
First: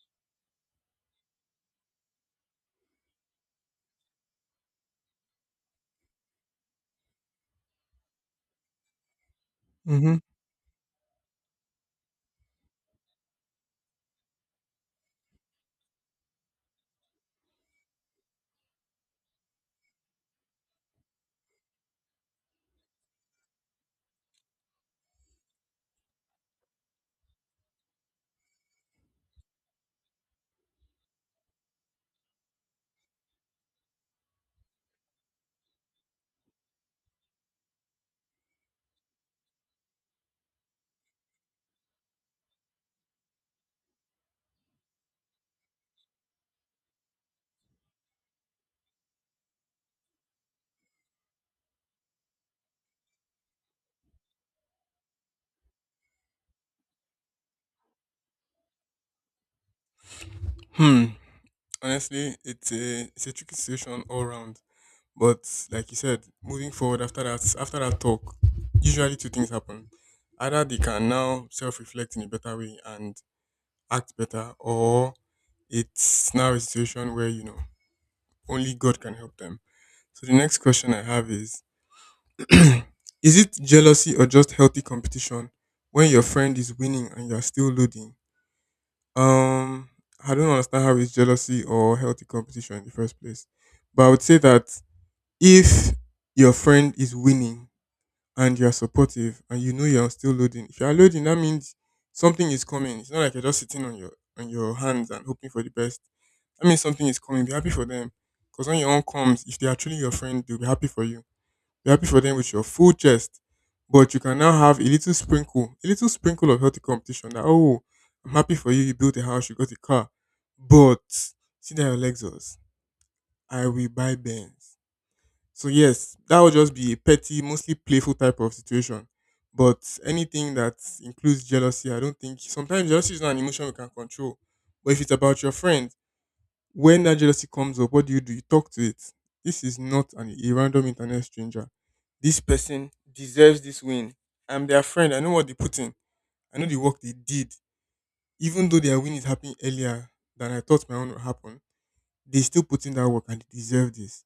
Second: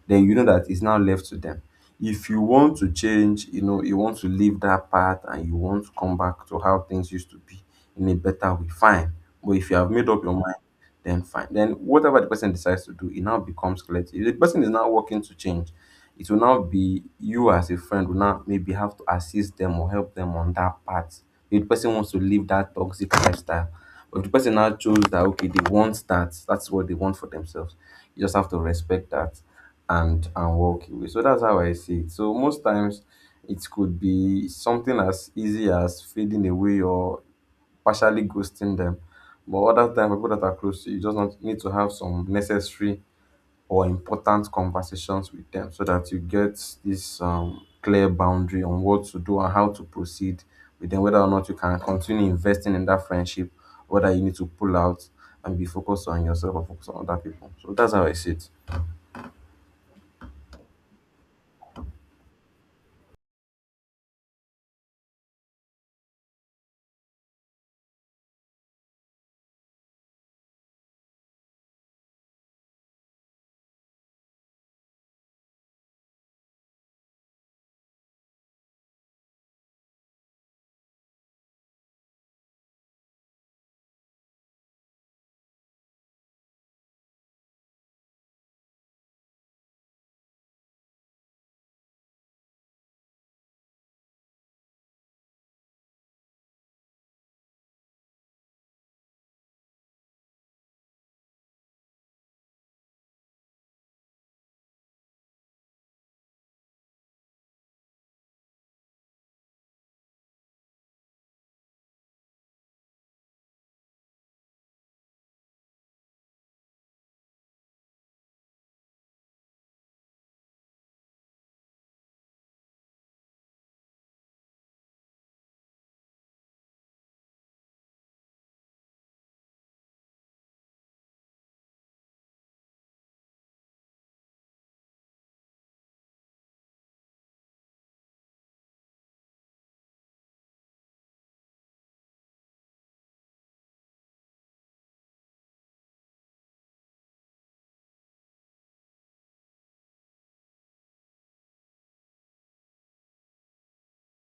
Speaker 2: then you know that it's now left to them. If you want to change, you know, you want to leave that path and you want to come back to how things used to be in a better way, fine. But if you have made
Speaker 1: Mm-hmm.
Speaker 2: up your mind, then fine. Then whatever the person decides to do, it now becomes clear to you. The person is now working to change, it will now be you as a friend will now maybe have to assist them or help them on that part. If the person wants to live that toxic lifestyle, but if the person now chose that okay, they want that, that's what they want for themselves. You just have to respect that and walk away. So that's how I see it. So most times it could be something as easy as fading away or partially ghosting them. But other times people that are close to you just not, need to have some necessary or important conversations with them so that you get this clear boundary on what to do and how to proceed with them, whether or not you can continue investing in that friendship, whether you need to pull out and be focused on yourself or focus on other people. So that's how I see it.
Speaker 1: Hmm. Honestly, it's a tricky situation all around. But like you said, moving forward after that talk, usually two things happen. Either they can now self reflect in a better way and act better, or it's now a situation where, you know, only God can help them. So the next question I have is is it jealousy or just healthy competition when your friend is winning and you're still losing? Um I don't understand how it's jealousy or healthy competition in the first place. But I would say that if your friend is winning and you are supportive and you know you're still loading. If you are loading, that means something is coming. It's not like you're just sitting on your hands and hoping for the best. That means something is coming. Be happy for them. Because when your own comes, if they are truly your friend, they'll be happy for you. Be happy for them with your full chest. But you can now have a little sprinkle of healthy competition that, oh, I'm happy for you. You built a house, you got a car. But see that your Lexus. I will buy Benz. So yes, that would just be a petty, mostly playful type of situation. But anything that includes jealousy, I don't think sometimes jealousy is not an emotion we can control. But if it's about your friend, when that jealousy comes up, what do? You talk to it. This is not an a random internet stranger. This person deserves this win. I'm their friend. I know what they put in. I know the work they did. Even though their win is happening earlier than I thought my own would happen, they still put in that work and they deserve this.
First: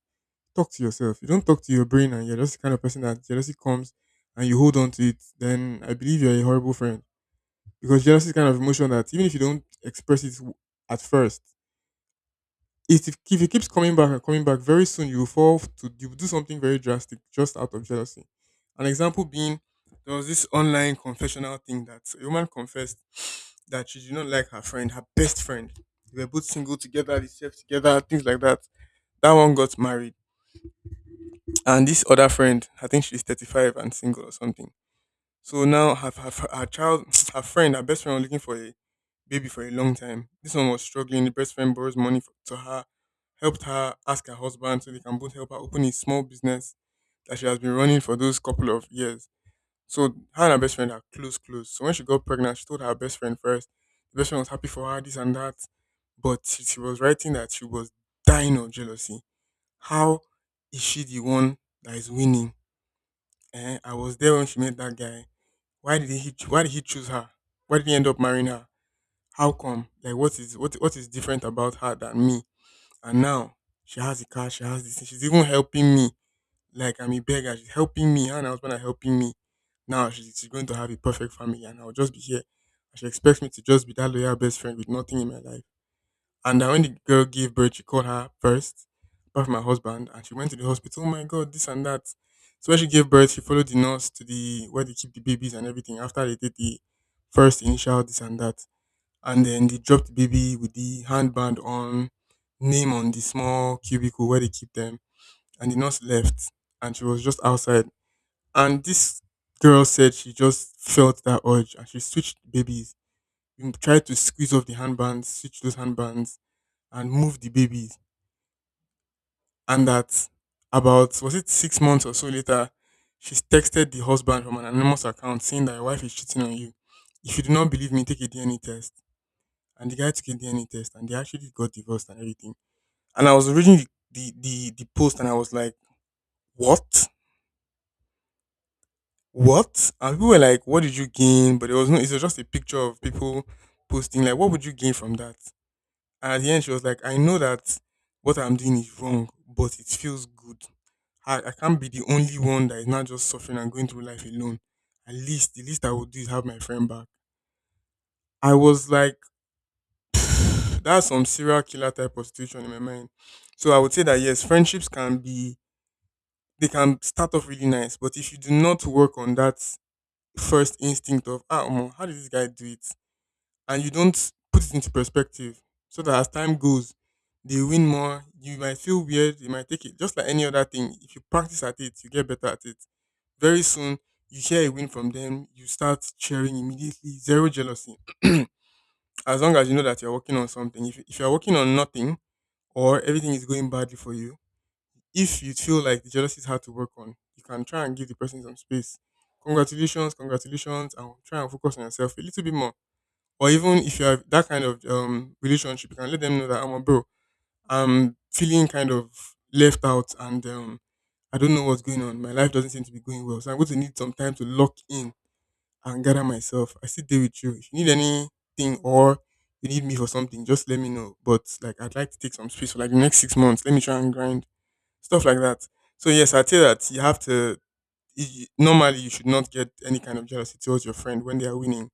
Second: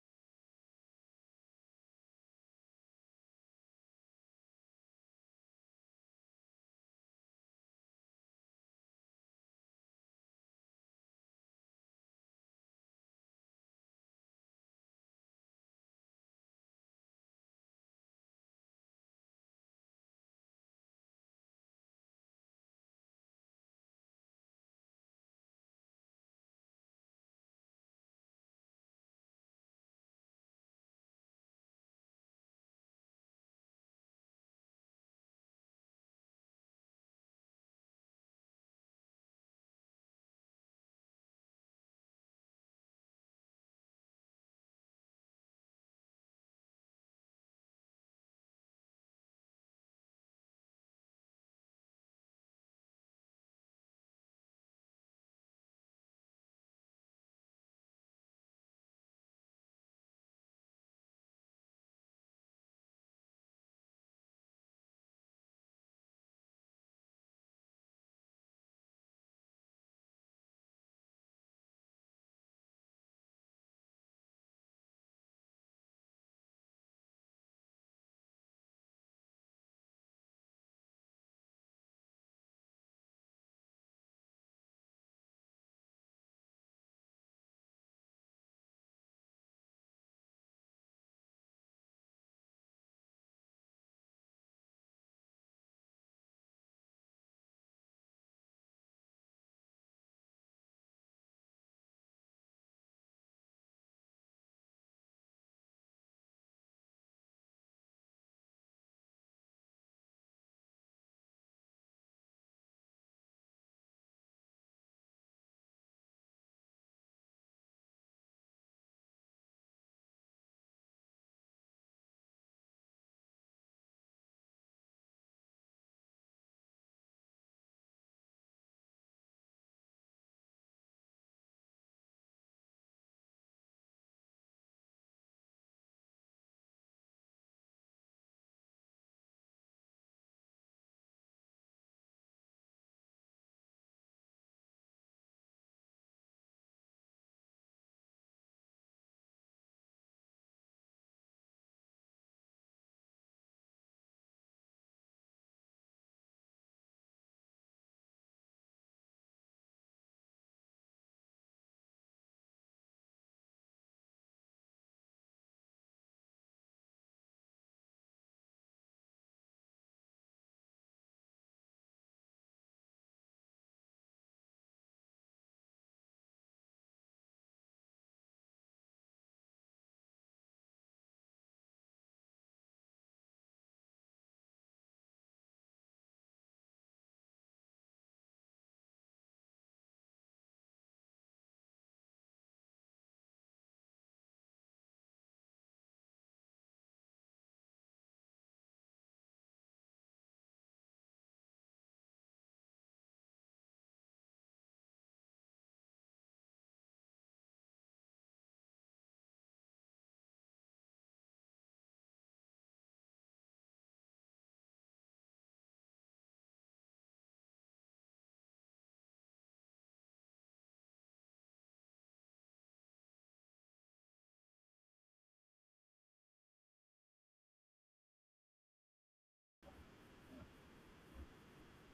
Speaker 1: Talk to yourself. You don't talk to your brain and you're just the kind of person that jealousy comes and you hold on to it, then I believe you're a horrible friend. Because jealousy is kind of emotion that even if you don't express it at first, it, if it keeps coming back and coming back, very soon you will fall to you will do something very drastic just out of jealousy. An example being there was this online confessional thing that a woman confessed that she did not like her friend, her best friend. They were both single together, they slept together, things like that. That one got married. And this other friend, I think she's 35 and single or something. So now her child, her friend, her best friend was looking for a baby for a long time. This one was struggling. The best friend borrows money for, to her, helped her ask her husband so they can both help her open a small business that she has been running for those couple of years. So her and her best friend are close, close. So when she got pregnant, she told her best friend first. The best friend was happy for her, this and that. But she was writing that she was dying of jealousy. How is she the one that is winning? Eh, I was there when she met that guy. Why did he? Why did he choose her? Why did he end up marrying her? How come? Like, what is what is different about her than me? And now she has a car. She has this thing. She's even helping me. Like I'm a beggar. She's helping me. Her and her husband are helping me. Now she's going to have a perfect family, and I'll just be here. And she expects me to just be that loyal best friend with nothing in my life. And that when the girl gave birth, she called her first, apart from her husband, and she went to the hospital. Oh my god, this and that. So when she gave birth, she followed the nurse to the where they keep the babies and everything after they did the first initial this and that. And then they dropped the baby with the handband on, name on the small cubicle where they keep them. And the nurse left and she was just outside. And this girl said she just felt that urge and she switched babies. We tried to squeeze off the handbands, switch those handbands and moved the babies. And that, about was it 6 months or so later, she's texted the husband from an anonymous account saying that your wife is cheating on you. If you do not believe me, take a DNA test. And the guy took a DNA test and they actually got divorced and everything. And I was reading the post and I was like, what? What? And people were like, what did you gain? But there was no, it was just a picture of people posting like, what would you gain from that? And at the end she was like, I know that what I'm doing is wrong, but it feels good. I can't be the only one that is not just suffering and going through life alone. At least, the least I would do is have my friend back. I was like, that's some serial killer type of situation in my mind. So I would say that yes, friendships can be, they can start off really nice, but if you do not work on that first instinct of, ah, omo, how did this guy do it? And you don't put it into perspective so that as time goes, they win more, you might feel weird, you might take it just like any other thing. If you practice at it, you get better at it. Very soon you share a win from them, you start cheering immediately, zero jealousy. as long as you know that you're working on something, if you're working on nothing or everything is going badly for you, if you feel like the jealousy is hard to work on, you can try and give the person some space. Congratulations, congratulations, and try and focus on yourself a little bit more. Or even if you have that kind of relationship, you can let them know that I'm a bro. I'm feeling kind of left out and I don't know what's going on. My life doesn't seem to be going well. So I'm going to need some time to lock in and gather myself. I sit there with you. If you need anything or you need me for something, just let me know. But like I'd like to take some space for like the next 6 months. Let me try and grind. Stuff like that. So yes, I'd say that you have to normally you should not get any kind of jealousy towards your friend when they are winning,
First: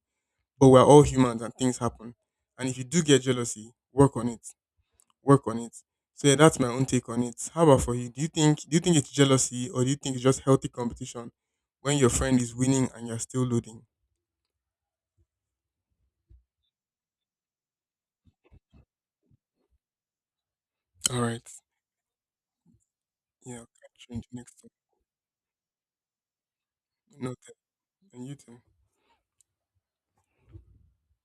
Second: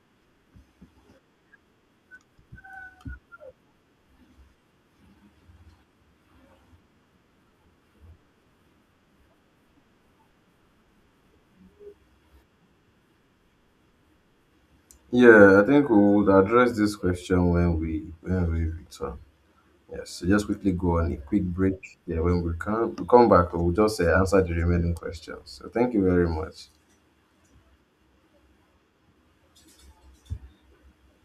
Speaker 1: but we're all humans and things happen. And if you do get jealousy, work on it. Work on it. So yeah, that's my own take on it. How about for you? Do you think it's jealousy or do you think it's just healthy competition when your friend is winning and you're still losing?
Speaker 2: Yeah, I think we would address this question when we return. Yes, so just quickly go on a
Speaker 1: All
Speaker 2: quick
Speaker 1: right.
Speaker 2: break. Yeah, when we come back,
Speaker 1: Yeah,
Speaker 2: we'll just
Speaker 1: catch you in the
Speaker 2: answer the
Speaker 1: next
Speaker 2: remaining questions. So thank you very much.
Speaker 1: one. Noted. And you too.